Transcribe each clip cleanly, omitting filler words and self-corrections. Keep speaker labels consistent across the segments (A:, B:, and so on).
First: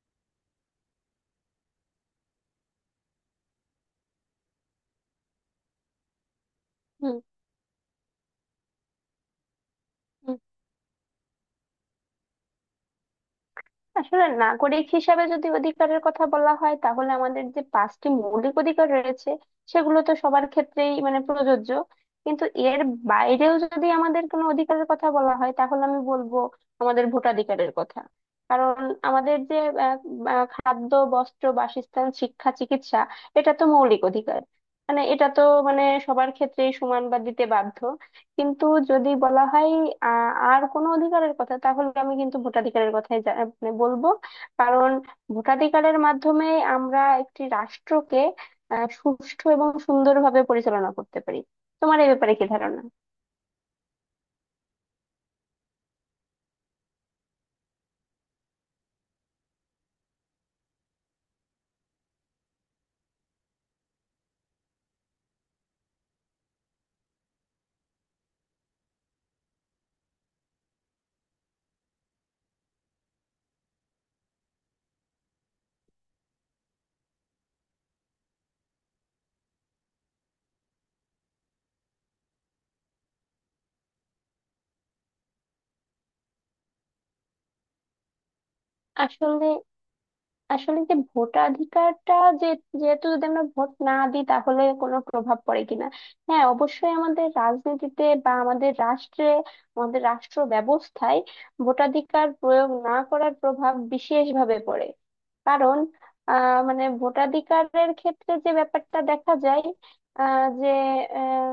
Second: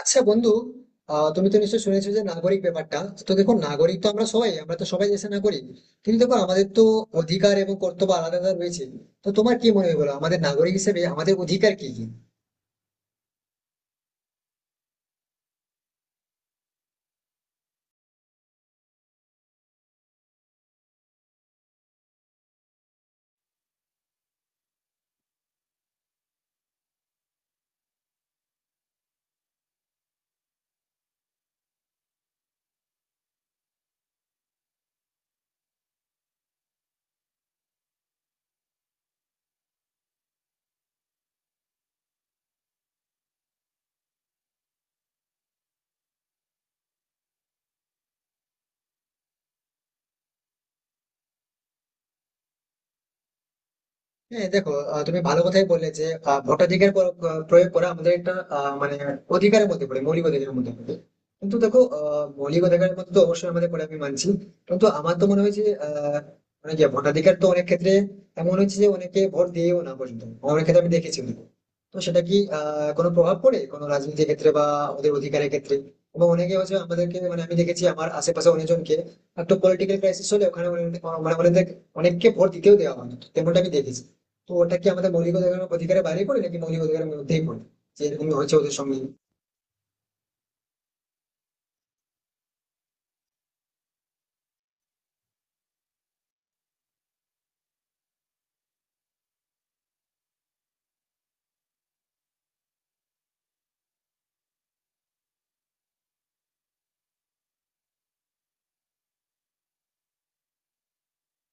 A: আচ্ছা বন্ধু। তুমি তো নিশ্চয়ই শুনেছো যে নাগরিক ব্যাপারটা। তো দেখো, নাগরিক তো আমরা সবাই, আমরা তো সবাই দেশের নাগরিক, কিন্তু দেখো আমাদের তো
B: হুম,
A: অধিকার এবং কর্তব্য আলাদা আলাদা রয়েছে। তো তোমার কি মনে হয় বলো,
B: হুম।
A: আমাদের নাগরিক হিসেবে আমাদের অধিকার কি কি?
B: আসলে নাগরিক হিসাবে যদি অধিকারের কথা বলা হয় তাহলে আমাদের যে পাঁচটি মৌলিক অধিকার রয়েছে সেগুলো তো সবার ক্ষেত্রেই মানে প্রযোজ্য। কিন্তু এর বাইরেও যদি আমাদের কোনো অধিকারের কথা বলা হয় তাহলে আমি বলবো আমাদের ভোটাধিকারের কথা। কারণ আমাদের যে আহ, আহ, খাদ্য বস্ত্র বাসস্থান শিক্ষা চিকিৎসা এটা তো মৌলিক অধিকার। মানে এটা তো মানে সবার ক্ষেত্রেই সমান বা দিতে বাধ্য। কিন্তু যদি বলা হয় আর কোনো অধিকারের কথা, তাহলে আমি কিন্তু ভোটাধিকারের কথাই মানে বলবো। কারণ ভোটাধিকারের মাধ্যমে আমরা একটি রাষ্ট্রকে সুষ্ঠু এবং সুন্দরভাবে পরিচালনা করতে পারি। তোমার এ ব্যাপারে কি ধারণা?
A: হ্যাঁ দেখো, তুমি ভালো কথাই বললে যে ভোটাধিকার প্রয়োগ করা আমাদের একটা মানে অধিকারের মধ্যে পড়ে মৌলিক অধিকারের মধ্যে পড়ে কিন্তু দেখো, মৌলিক অধিকারের মধ্যে তো অবশ্যই আমাদের পড়ে, আমি মানছি। কিন্তু আমার তো মনে হয় যে মানে কি, ভোটাধিকার তো অনেক ক্ষেত্রে এমন হচ্ছে যে অনেকে ভোট দিয়েও না পর্যন্ত, অনেক ক্ষেত্রে আমি দেখেছি কিন্তু। তো সেটা কি কোনো প্রভাব পড়ে কোনো রাজনীতির ক্ষেত্রে বা ওদের অধিকারের ক্ষেত্রে? এবং অনেকে হচ্ছে আমাদেরকে মানে আমি দেখেছি আমার আশেপাশে অনেকজনকে, একটা পলিটিক্যাল ক্রাইসিস হলে ওখানে মানে মানে অনেক- অনেককে ভোট দিতেও দেওয়া হয় না, তেমনটা আমি দেখেছি। তো ওটা কি আমাদের মৌলিক অধিকারের বাইরে পড়ে নাকি মৌলিক অধিকারের মধ্যেই পড়ে, যে এরকম হয়েছে ওদের সঙ্গে?
B: আসলে আসলে যে ভোটাধিকারটা, যে যেহেতু যদি আমরা ভোট না দিই তাহলে কোনো প্রভাব পড়ে কিনা, হ্যাঁ অবশ্যই আমাদের রাজনীতিতে বা আমাদের রাষ্ট্রে, আমাদের রাষ্ট্র ব্যবস্থায় ভোটাধিকার প্রয়োগ না করার প্রভাব বিশেষভাবে পড়ে। কারণ মানে ভোটাধিকারের ক্ষেত্রে যে ব্যাপারটা দেখা যায়, যে আহ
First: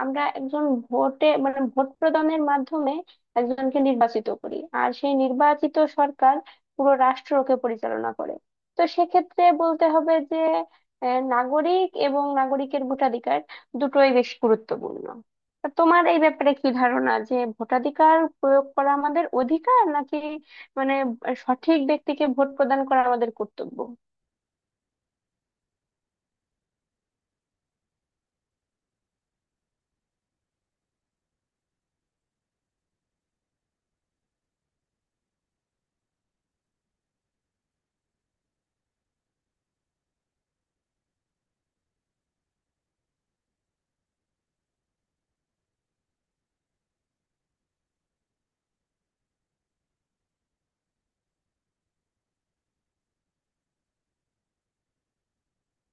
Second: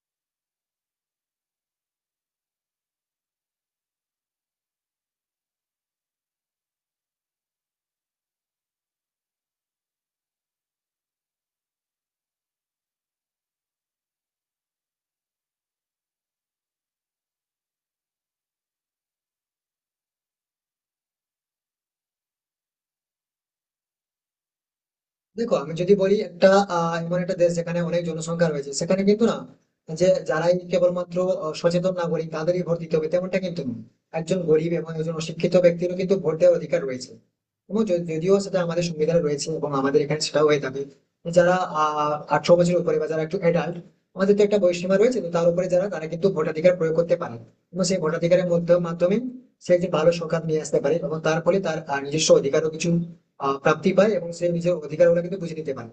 B: আমরা একজন ভোটে মানে ভোট প্রদানের মাধ্যমে একজনকে নির্বাচিত করি, আর সেই নির্বাচিত সরকার পুরো রাষ্ট্রকে পরিচালনা করে। তো সেক্ষেত্রে বলতে হবে যে নাগরিক এবং নাগরিকের ভোটাধিকার দুটোই বেশ গুরুত্বপূর্ণ। তা তোমার এই ব্যাপারে কি ধারণা, যে ভোটাধিকার প্রয়োগ করা আমাদের অধিকার, নাকি মানে সঠিক ব্যক্তিকে ভোট প্রদান করা আমাদের কর্তব্য?
A: দেখো আমি যদি বলি একটা, এমন একটা দেশ যেখানে অনেক জনসংখ্যা রয়েছে সেখানে কিন্তু না, যে যারাই কেবলমাত্র সচেতন নাগরিক তাদেরই ভোট দিতে হবে, তেমনটা কিন্তু নয়। একজন গরিব এবং একজন অশিক্ষিত ব্যক্তিরও কিন্তু ভোট দেওয়ার অধিকার রয়েছে। এবং যদিও সেটা আমাদের সংবিধানে রয়েছে এবং আমাদের এখানে সেটাও হয়ে থাকে। যারা 18 বছরের উপরে বা যারা একটু অ্যাডাল্ট, আমাদের তো একটা বয়সসীমা রয়েছে, তো তার উপরে যারা তারা কিন্তু ভোটাধিকার প্রয়োগ করতে পারে। এবং সেই ভোটাধিকারের মধ্যে মাধ্যমে সে একটি ভালো সরকার নিয়ে আসতে পারে এবং তার ফলে তার নিজস্ব অধিকারও কিছু প্রাপ্তি পায় এবং সে নিজের অধিকার গুলো কিন্তু বুঝে নিতে পারে।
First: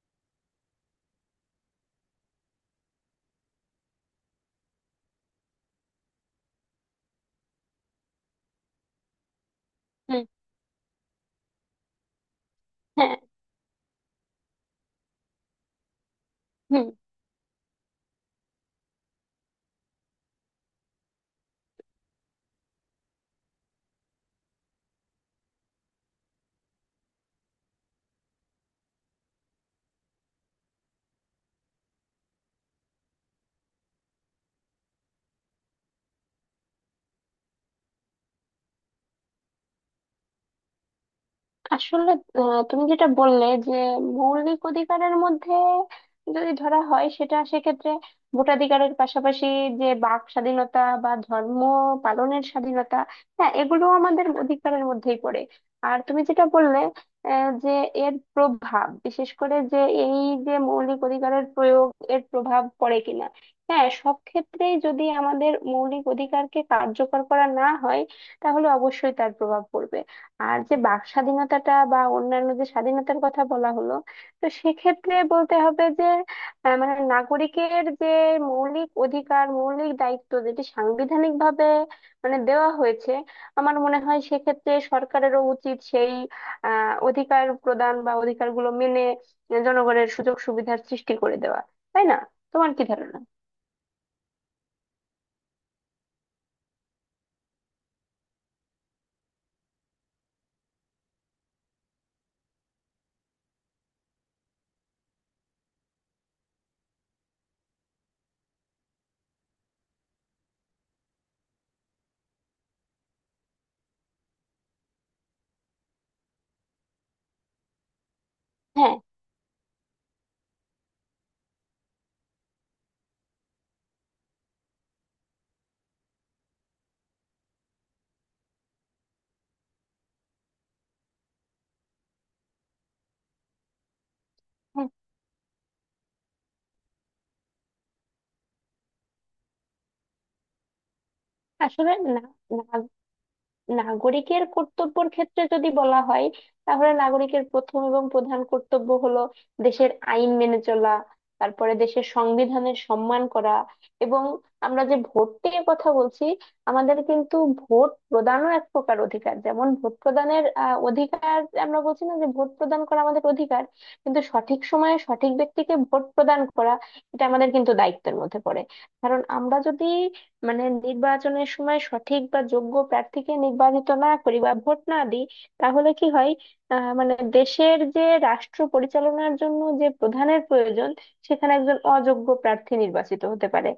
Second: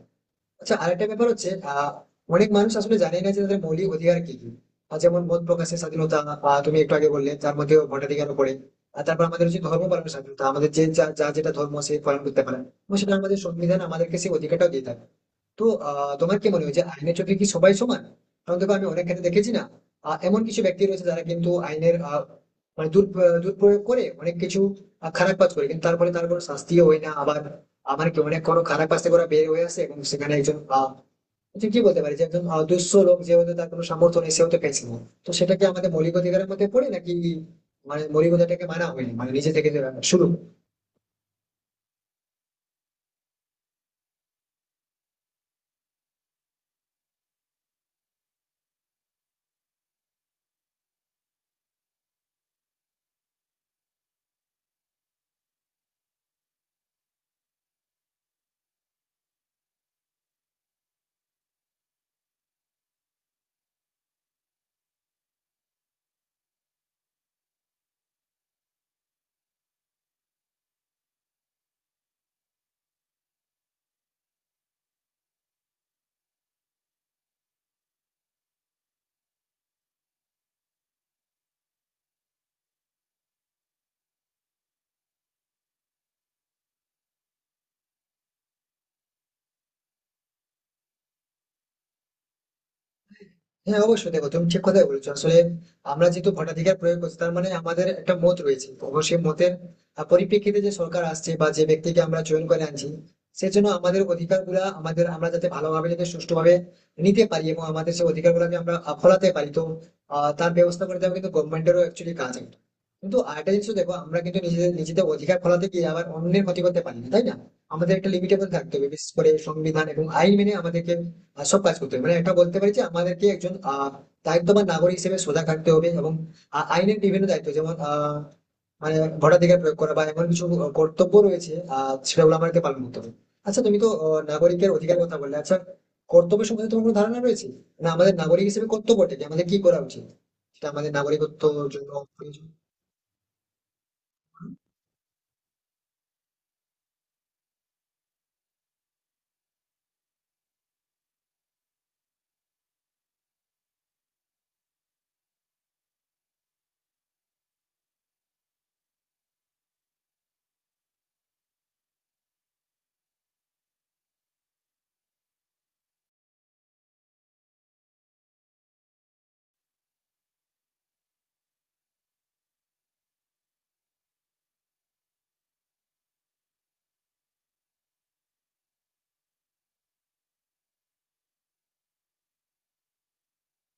A: আচ্ছা, আরেকটা ব্যাপার হচ্ছে অনেক মানুষ আসলে জানে না যে তাদের মৌলিক অধিকার কি কি। যেমন মত প্রকাশের স্বাধীনতা, তুমি একটু আগে বললে তার মধ্যে ভোটাধিকারও পড়ে। আর তারপর আমাদের হচ্ছে ধর্ম পালনের
B: হুম,
A: স্বাধীনতা, আমাদের যে যা যা যেটা ধর্ম সে পালন করতে পারে, এবং সেটা
B: হ্যাঁ,
A: আমাদের সংবিধান আমাদেরকে সেই অধিকারটাও দিয়ে থাকে। তো তোমার কি মনে হয় যে
B: হুম।
A: আইনের চোখে কি সবাই সমান? কারণ দেখো, আমি অনেক ক্ষেত্রে দেখেছি না, এমন কিছু ব্যক্তি রয়েছে যারা কিন্তু আইনের মানে দুর্প্রয়োগ করে অনেক কিছু খারাপ কাজ করে, কিন্তু তারপরে তার কোনো শাস্তিও হয় না আবার, আমার কি অনেক কোনো খারাপ কাজ থেকে ওরা বের হয়ে আসে। এবং সেখানে একজন যে কি বলতে পারি যে একজন দুঃস্থ লোক, যে হয়তো তার কোনো সামর্থ্য নেই, সে হয়তো পেয়েছে না। তো সেটা কি আমাদের মৌলিক অধিকারের মধ্যে পড়ে, নাকি মানে মৌলিক অধিকারটাকে মানা হয়নি মানে নিজে থেকে যে শুরু?
B: আসলে তুমি যেটা বললে যে মৌলিক অধিকারের মধ্যে যদি ধরা হয় সেটা, সেক্ষেত্রে ভোটাধিকারের পাশাপাশি যে বাক স্বাধীনতা বা ধর্ম পালনের স্বাধীনতা, হ্যাঁ এগুলো আমাদের অধিকারের মধ্যেই পড়ে। আর তুমি যেটা বললে যে এর প্রভাব বিশেষ করে যে এই যে মৌলিক অধিকারের প্রয়োগ এর প্রভাব পড়ে কিনা, হ্যাঁ সব ক্ষেত্রেই যদি আমাদের মৌলিক অধিকারকে কার্যকর করা না হয় তাহলে অবশ্যই তার প্রভাব পড়বে। আর যে বাক স্বাধীনতাটা বা অন্যান্য যে স্বাধীনতার কথা বলা হলো, তো সেক্ষেত্রে বলতে হবে যে মানে নাগরিকের যে মৌলিক অধিকার মৌলিক দায়িত্ব যেটি সাংবিধানিক ভাবে মানে দেওয়া হয়েছে, আমার মনে হয় সেক্ষেত্রে সরকারেরও উচিত সেই অধিকার প্রদান বা অধিকারগুলো মেনে জনগণের সুযোগ সুবিধার সৃষ্টি করে দেওয়া। তাই না? তোমার কি ধারণা?
A: হ্যাঁ অবশ্যই দেখো, তুমি ঠিক কথাই বলেছো। আসলে আমরা যেহেতু ভোটাধিকার প্রয়োগ করছি, তার মানে আমাদের একটা মত রয়েছে অবশ্যই, মতের পরিপ্রেক্ষিতে যে সরকার আসছে বা যে ব্যক্তিকে আমরা চয়ন করে আনছি, সেজন্য আমাদের অধিকার গুলা আমাদের আমরা যাতে ভালোভাবে যাতে সুষ্ঠুভাবে নিতে পারি এবং আমাদের সেই অধিকার গুলাকে আমরা ফলাতে পারি, তো তার ব্যবস্থা করে দেওয়া কিন্তু গভর্নমেন্টেরও অ্যাকচুয়ালি কাজ একটা। কিন্তু আরেকটা জিনিস দেখো, আমরা কিন্তু নিজেদের নিজেদের অধিকার ফলাতে গিয়ে আবার অন্যের ক্ষতি করতে পারি না, তাই না? আমাদের একটা লিমিটেবল থাকতে হবে,
B: হ্যাঁ,
A: বিশেষ করে সংবিধান এবং আইন মেনে আমাদেরকে সব কাজ করতে হবে। মানে একটা বলতে পারি যে আমাদেরকে একজন দায়িত্ববান নাগরিক হিসেবে সোজা থাকতে হবে, এবং আইনের বিভিন্ন দায়িত্ব যেমন মানে ভোটাধিকার প্রয়োগ করা বা এমন কিছু কর্তব্য রয়েছে, সেগুলো আমাদেরকে পালন করতে হবে। আচ্ছা, তুমি তো নাগরিকের
B: হ্যাঁ।
A: অধিকার কথা বললে, আচ্ছা কর্তব্য সম্বন্ধে তোমার কোনো ধারণা রয়েছে? না আমাদের নাগরিক হিসেবে কর্তব্যটা কি, আমাদের কি করা উচিত, সেটা আমাদের নাগরিকত্ব জন্য
B: আসলে। না।
A: প্রয়োজন।
B: নাগরিকের কর্তব্যের ক্ষেত্রে যদি বলা হয় তাহলে নাগরিকের প্রথম এবং প্রধান কর্তব্য হলো দেশের আইন মেনে চলা, তারপরে দেশের সংবিধানের সম্মান করা। এবং আমরা যে ভোট নিয়ে কথা বলছি, আমাদের কিন্তু ভোট প্রদানও এক প্রকার অধিকার, যেমন ভোট প্রদানের অধিকার। আমরা বলছি না যে ভোট প্রদান করা আমাদের অধিকার, কিন্তু সঠিক সময়ে সঠিক ব্যক্তিকে ভোট প্রদান করা এটা আমাদের কিন্তু দায়িত্বের মধ্যে পড়ে। কারণ আমরা যদি মানে নির্বাচনের সময় সঠিক বা যোগ্য প্রার্থীকে নির্বাচিত না করি বা ভোট না দিই তাহলে কি হয়? মানে দেশের যে রাষ্ট্র পরিচালনার জন্য যে প্রধানের প্রয়োজন, সেখানে একজন অযোগ্য প্রার্থী নির্বাচিত হতে পারে,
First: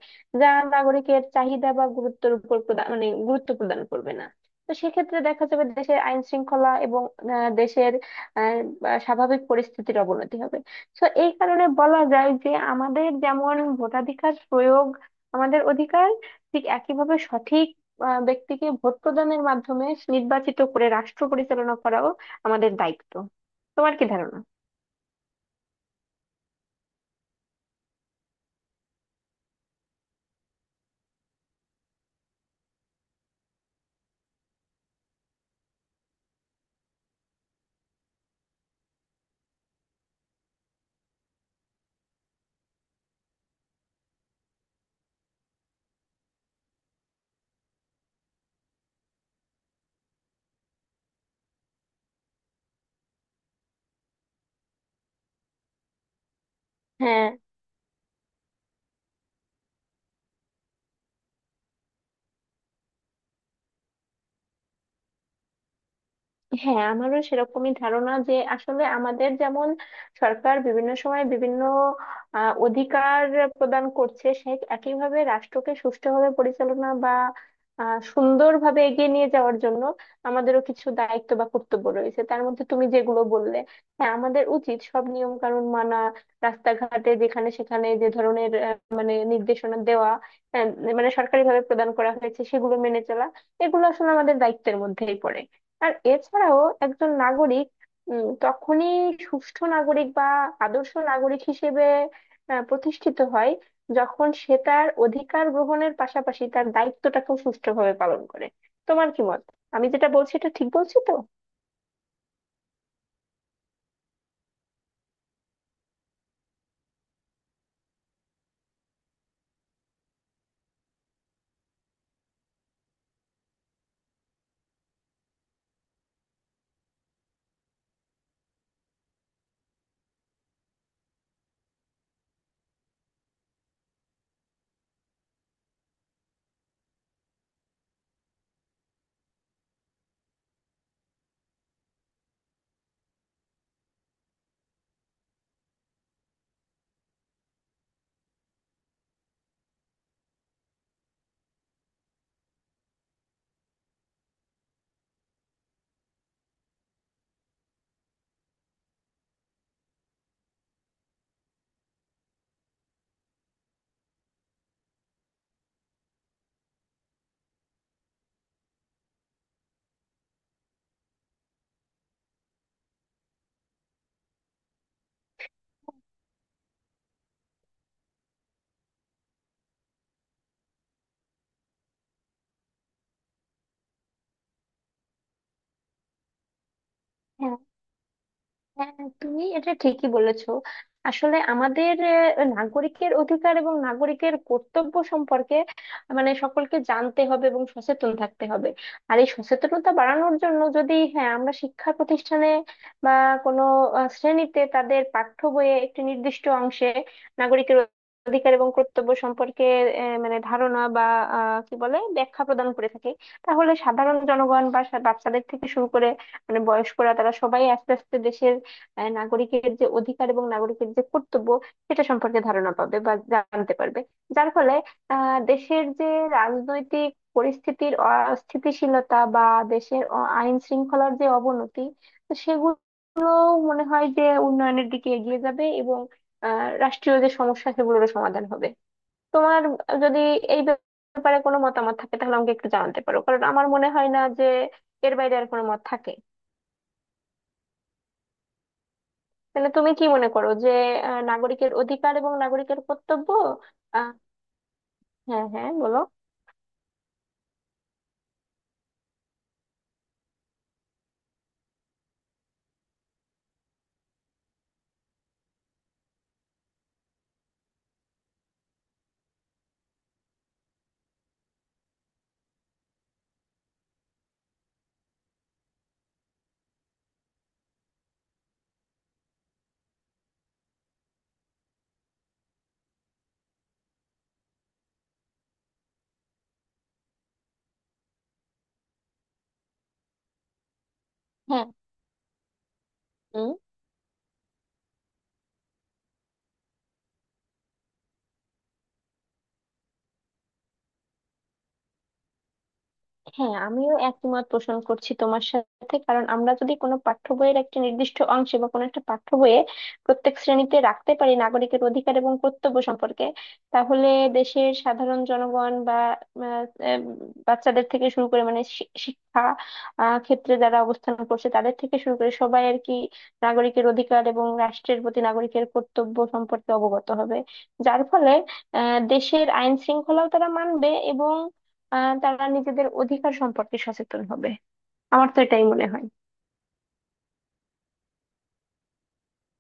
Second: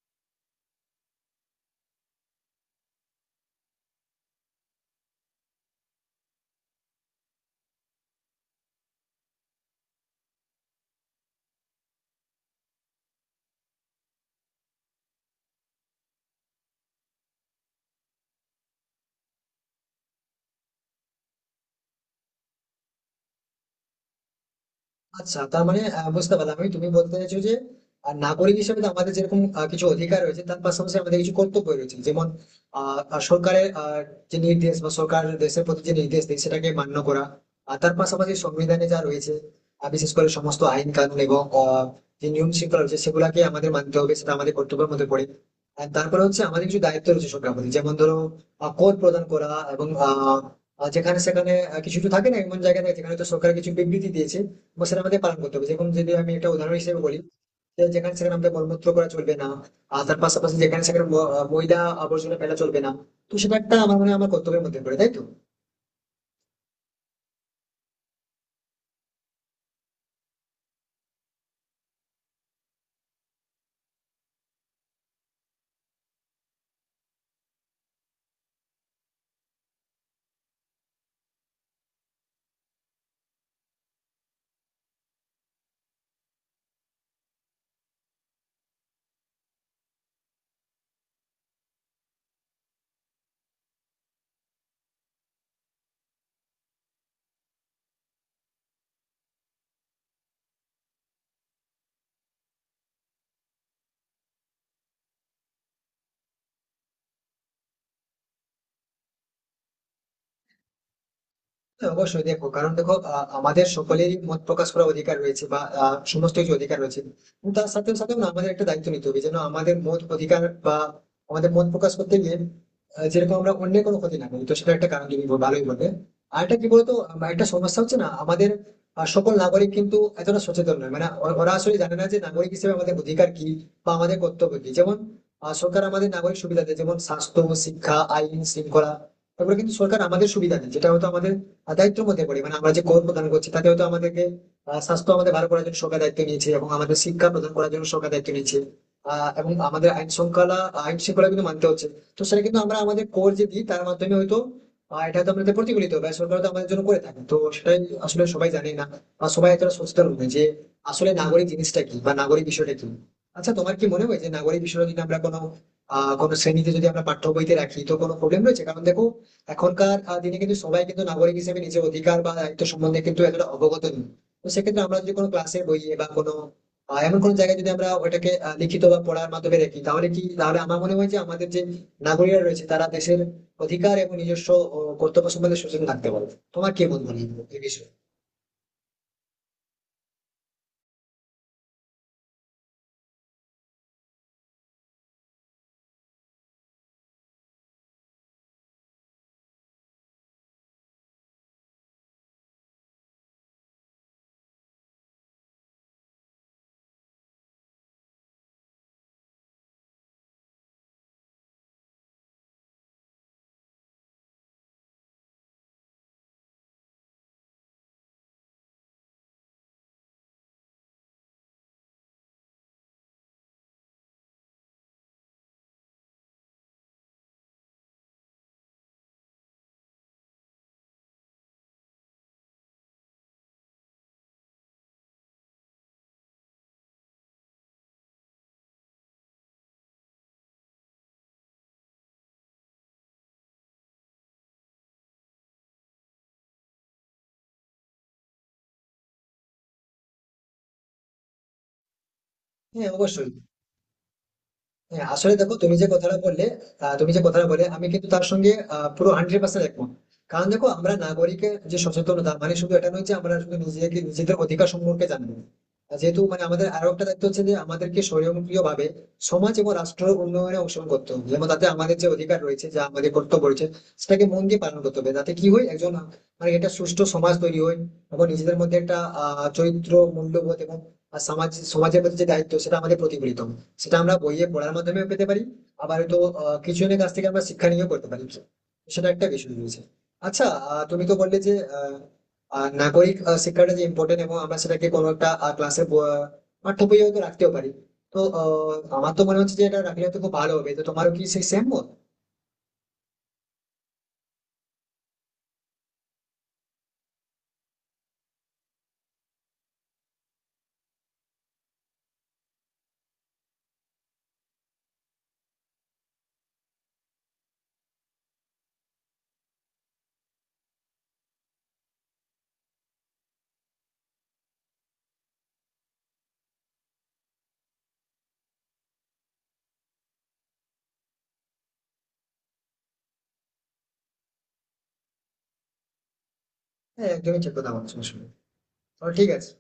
B: যা নাগরিকের চাহিদা বা গুরুত্বের উপর প্রদান মানে গুরুত্ব প্রদান করবে না। তো সেক্ষেত্রে দেখা যাবে দেশের আইন শৃঙ্খলা এবং দেশের আহ, বা স্বাভাবিক পরিস্থিতির অবনতি হবে। তো এই কারণে বলা যায় যে আমাদের যেমন ভোটাধিকার প্রয়োগ আমাদের অধিকার, ঠিক একইভাবে সঠিক ব্যক্তিকে ভোট প্রদানের মাধ্যমে নির্বাচিত করে রাষ্ট্র পরিচালনা করাও আমাদের দায়িত্ব। তোমার কি ধারণা?
A: আচ্ছা, তার মানে বুঝতে পারলাম আমি, তুমি বলতে চাইছো যে নাগরিক হিসেবে তো আমাদের যেরকম কিছু অধিকার রয়েছে, তার পাশাপাশি আমাদের কিছু কর্তব্য রয়েছে যেমন আহ, আহ, সরকারের যে নির্দেশ বা সরকার দেশের প্রতি যে নির্দেশ দেয় সেটাকে মান্য করা। আর তার পাশাপাশি সংবিধানে যা রয়েছে বিশেষ করে সমস্ত আইন কানুন এবং যে নিয়ম শৃঙ্খলা রয়েছে সেগুলাকে আমাদের মানতে হবে, সেটা আমাদের কর্তব্যের মধ্যে পড়ে। আর তারপরে হচ্ছে আমাদের কিছু দায়িত্ব রয়েছে সরকার প্রতি, যেমন ধরো কর প্রদান করা, এবং আহ, আহ, যেখানে সেখানে কিছু কিছু থাকে না এমন জায়গা থাকে, যেখানে তো সরকার কিছু বিবৃতি দিয়েছে এবং সেটা আমাকে পালন করতে হবে। যেরকম যদি আমি একটা উদাহরণ হিসেবে বলি,
B: হ্যাঁ,
A: যে যেখানে সেখানে আমাদের মলমূত্র করা চলবে না, আর তার পাশাপাশি যেখানে সেখানে ময়লা আবর্জনা ফেলা চলবে না। তো সেটা একটা আমার মনে হয় আমার কর্তব্যের মধ্যে পড়ে, তাই তো?
B: হ্যাঁ, আমারও সেরকমই ধারণা যে আসলে আমাদের যেমন সরকার বিভিন্ন সময় বিভিন্ন অধিকার প্রদান করছে, সে একইভাবে রাষ্ট্রকে সুষ্ঠুভাবে পরিচালনা বা সুন্দরভাবে এগিয়ে নিয়ে যাওয়ার জন্য আমাদেরও কিছু দায়িত্ব বা কর্তব্য রয়েছে। তার মধ্যে তুমি যেগুলো বললে, হ্যাঁ আমাদের উচিত সব নিয়ম কানুন মানা, রাস্তাঘাটে যেখানে সেখানে যে ধরনের মানে নির্দেশনা দেওয়া আহ, মানে সরকারিভাবে প্রদান করা হয়েছে সেগুলো মেনে চলা, এগুলো আসলে আমাদের দায়িত্বের মধ্যেই পড়ে। আর এছাড়াও একজন নাগরিক তখনই সুষ্ঠু নাগরিক বা আদর্শ নাগরিক হিসেবে প্রতিষ্ঠিত হয় যখন সে তার অধিকার গ্রহণের পাশাপাশি তার দায়িত্বটাকেও সুষ্ঠুভাবে পালন করে। তোমার কি মত? আমি যেটা বলছি এটা ঠিক বলছি তো?
A: হ্যাঁ, অবশ্যই দেখো, কারণ দেখো আমাদের সকলেরই মত প্রকাশ করার অধিকার রয়েছে বা সমস্ত কিছু অধিকার রয়েছে, কিন্তু তার সাথে সাথে না আমাদের একটা দায়িত্ব নিতে হবে যেন আমাদের মত অধিকার বা আমাদের মত প্রকাশ করতে গিয়ে যেরকম আমরা অন্য কোনো ক্ষতি না করি, তো সেটা একটা কারণ তুমি ভালোই বলবে। আর একটা কি বলতো, একটা সমস্যা হচ্ছে না আমাদের, সকল নাগরিক কিন্তু এতটা সচেতন নয়, মানে ওরা আসলে জানে না যে নাগরিক হিসেবে আমাদের অধিকার কি বা আমাদের কর্তব্য কি। যেমন সরকার আমাদের নাগরিক সুবিধা দেয় যেমন স্বাস্থ্য, শিক্ষা, আইন শৃঙ্খলা। তারপরে কিন্তু সরকার আমাদের সুবিধা দেয় যেটা হয়তো আমাদের দায়িত্বের মধ্যে পড়ি। মানে আমরা যে কর প্রদান করছি তাতে হয়তো আমাদেরকে স্বাস্থ্য আমাদের ভালো করার জন্য সরকার দায়িত্ব নিয়েছে এবং আমাদের শিক্ষা প্রদান করার জন্য সরকার দায়িত্ব নিয়েছে, এবং আমাদের আইন শৃঙ্খলা কিন্তু মানতে হচ্ছে। তো সেটা কিন্তু আমরা আমাদের কর যে দিই তার মাধ্যমে হয়তো এটা তো আমাদের প্রতিফলিত হয়, সরকার তো আমাদের জন্য করে থাকে, তো সেটাই আসলে সবাই জানে না, বা সবাই এতটা সচেতন নয় যে আসলে নাগরিক জিনিসটা কি বা নাগরিক বিষয়টা কি। আচ্ছা, তোমার কি মনে হয় যে নাগরিক বিষয়টা যদি আমরা কোনো কোনো শ্রেণীতে যদি আমরা পাঠ্য বইতে রাখি, তো কোনো প্রবলেম রয়েছে? কারণ দেখো, এখনকার দিনে কিন্তু সবাই কিন্তু নাগরিক হিসেবে নিজের অধিকার বা দায়িত্ব সম্বন্ধে কিন্তু এতটা অবগত নেই। তো সেক্ষেত্রে আমরা যদি কোনো ক্লাসের বইয়ে বা কোনো এমন কোনো জায়গায় যদি আমরা ওটাকে লিখিত বা পড়ার মাধ্যমে রাখি, তাহলে কি তাহলে আমার মনে হয় যে আমাদের যে নাগরিকরা রয়েছে তারা দেশের অধিকার এবং নিজস্ব কর্তব্য সম্বন্ধে সচেতন থাকতে পারবে। তোমার কি মত মনে হয়
B: হ্যাঁ,
A: এই বিষয়ে?
B: হ্যাঁ, তুমি এটা ঠিকই বলেছো। আসলে আমাদের নাগরিকের অধিকার এবং নাগরিকের কর্তব্য সম্পর্কে মানে সকলকে জানতে হবে এবং সচেতন থাকতে হবে। আর এই সচেতনতা বাড়ানোর জন্য যদি হ্যাঁ আমরা শিক্ষা প্রতিষ্ঠানে বা কোনো শ্রেণীতে তাদের পাঠ্য বইয়ে একটি নির্দিষ্ট অংশে নাগরিকের অধিকার এবং কর্তব্য সম্পর্কে মানে ধারণা বা কি বলে ব্যাখ্যা প্রদান করে থাকে, তাহলে সাধারণ জনগণ বা বাচ্চাদের থেকে শুরু করে মানে বয়স্করা, তারা সবাই আস্তে আস্তে নাগরিকের যে অধিকার এবং নাগরিকের যে কর্তব্য সেটা সম্পর্কে ধারণা পাবে বা জানতে পারবে। যার ফলে দেশের যে রাজনৈতিক পরিস্থিতির অস্থিতিশীলতা বা দেশের আইন শৃঙ্খলার যে অবনতি, তো সেগুলো মনে হয় যে উন্নয়নের দিকে এগিয়ে যাবে, এবং রাষ্ট্রীয় যে সমস্যা সেগুলোরও সমাধান হবে। তোমার যদি এই ব্যাপারে কোনো মতামত থাকে তাহলে আমাকে একটু জানাতে পারো, কারণ আমার মনে হয় না যে এর বাইরে আর কোনো মত থাকে। তাহলে তুমি কি মনে করো যে নাগরিকের অধিকার এবং নাগরিকের
A: হ্যাঁ
B: কর্তব্য
A: অবশ্যই।
B: আহ,
A: হ্যাঁ আসলে
B: হ্যাঁ,
A: দেখো,
B: হ্যাঁ,
A: তুমি যে
B: বলো।
A: কথাটা বললে, তুমি যে কথাটা বলে আমি কিন্তু তার সঙ্গে পুরো 100% একমত। কারণ দেখো, আমরা নাগরিকের যে সচেতনতা মানে শুধু এটা নয় যে আমরা শুধু নিজেকে নিজেদের অধিকার সম্পর্কে জানবো, আর যেহেতু মানে আমাদের আরো একটা দায়িত্ব হচ্ছে যে আমাদেরকে স্বয়ংক্রিয় ভাবে সমাজ এবং রাষ্ট্রের উন্নয়নে অংশগ্রহণ করতে হবে, যেমন তাতে আমাদের যে অধিকার রয়েছে যা আমাদের কর্তব্য রয়েছে সেটাকে মন দিয়ে পালন করতে হবে, যাতে কি হয় একজন মানে একটা সুষ্ঠু সমাজ তৈরি হয় এবং নিজেদের মধ্যে একটা চরিত্র, মূল্যবোধ এবং আর সমাজ সমাজের প্রতি যে দায়িত্ব সেটা আমাদের প্রতিফলিত হয়। সেটা আমরা বইয়ে পড়ার মাধ্যমে পেতে পারি, আবার হয়তো কিছুজনের কাছ থেকে আমরা শিক্ষা নিয়েও করতে পারি, সেটা একটা বিষয় রয়েছে। আচ্ছা, তুমি তো বললে যে
B: হ্যাঁ,
A: আহ, আহ, নাগরিক শিক্ষাটা যে ইম্পর্টেন্ট, এবং আমরা সেটাকে কোনো একটা ক্লাসে পাঠ্য বইয়ে হয়তো রাখতেও পারি। তো আমার তো মনে হচ্ছে যে এটা রাখলে হয়তো খুব ভালো হবে, তো তোমারও কি সেই সেম মত?
B: হ্যাঁ, আমিও একমত পোষণ করছি তোমার সাথে। কারণ আমরা যদি কোনো পাঠ্য বইয়ের একটা নির্দিষ্ট অংশে বা কোনো একটা পাঠ্য বইয়ে প্রত্যেক শ্রেণীতে রাখতে পারি নাগরিকের অধিকার এবং কর্তব্য সম্পর্কে, তাহলে দেশের সাধারণ জনগণ বা আহ, আহ, বাচ্চাদের থেকে শুরু করে মানে শিক্ষা ক্ষেত্রে যারা অবস্থান করছে তাদের থেকে শুরু করে সবাই আর কি, নাগরিকের অধিকার এবং রাষ্ট্রের প্রতি নাগরিকের কর্তব্য সম্পর্কে অবগত হবে। যার ফলে দেশের আইন শৃঙ্খলাও তারা মানবে, এবং তারা নিজেদের অধিকার সম্পর্কে সচেতন হবে। আমার তো এটাই মনে হয়।
A: হ্যাঁ একদমই ঠিক কথা বলছো আসলে। তো ঠিক আছে।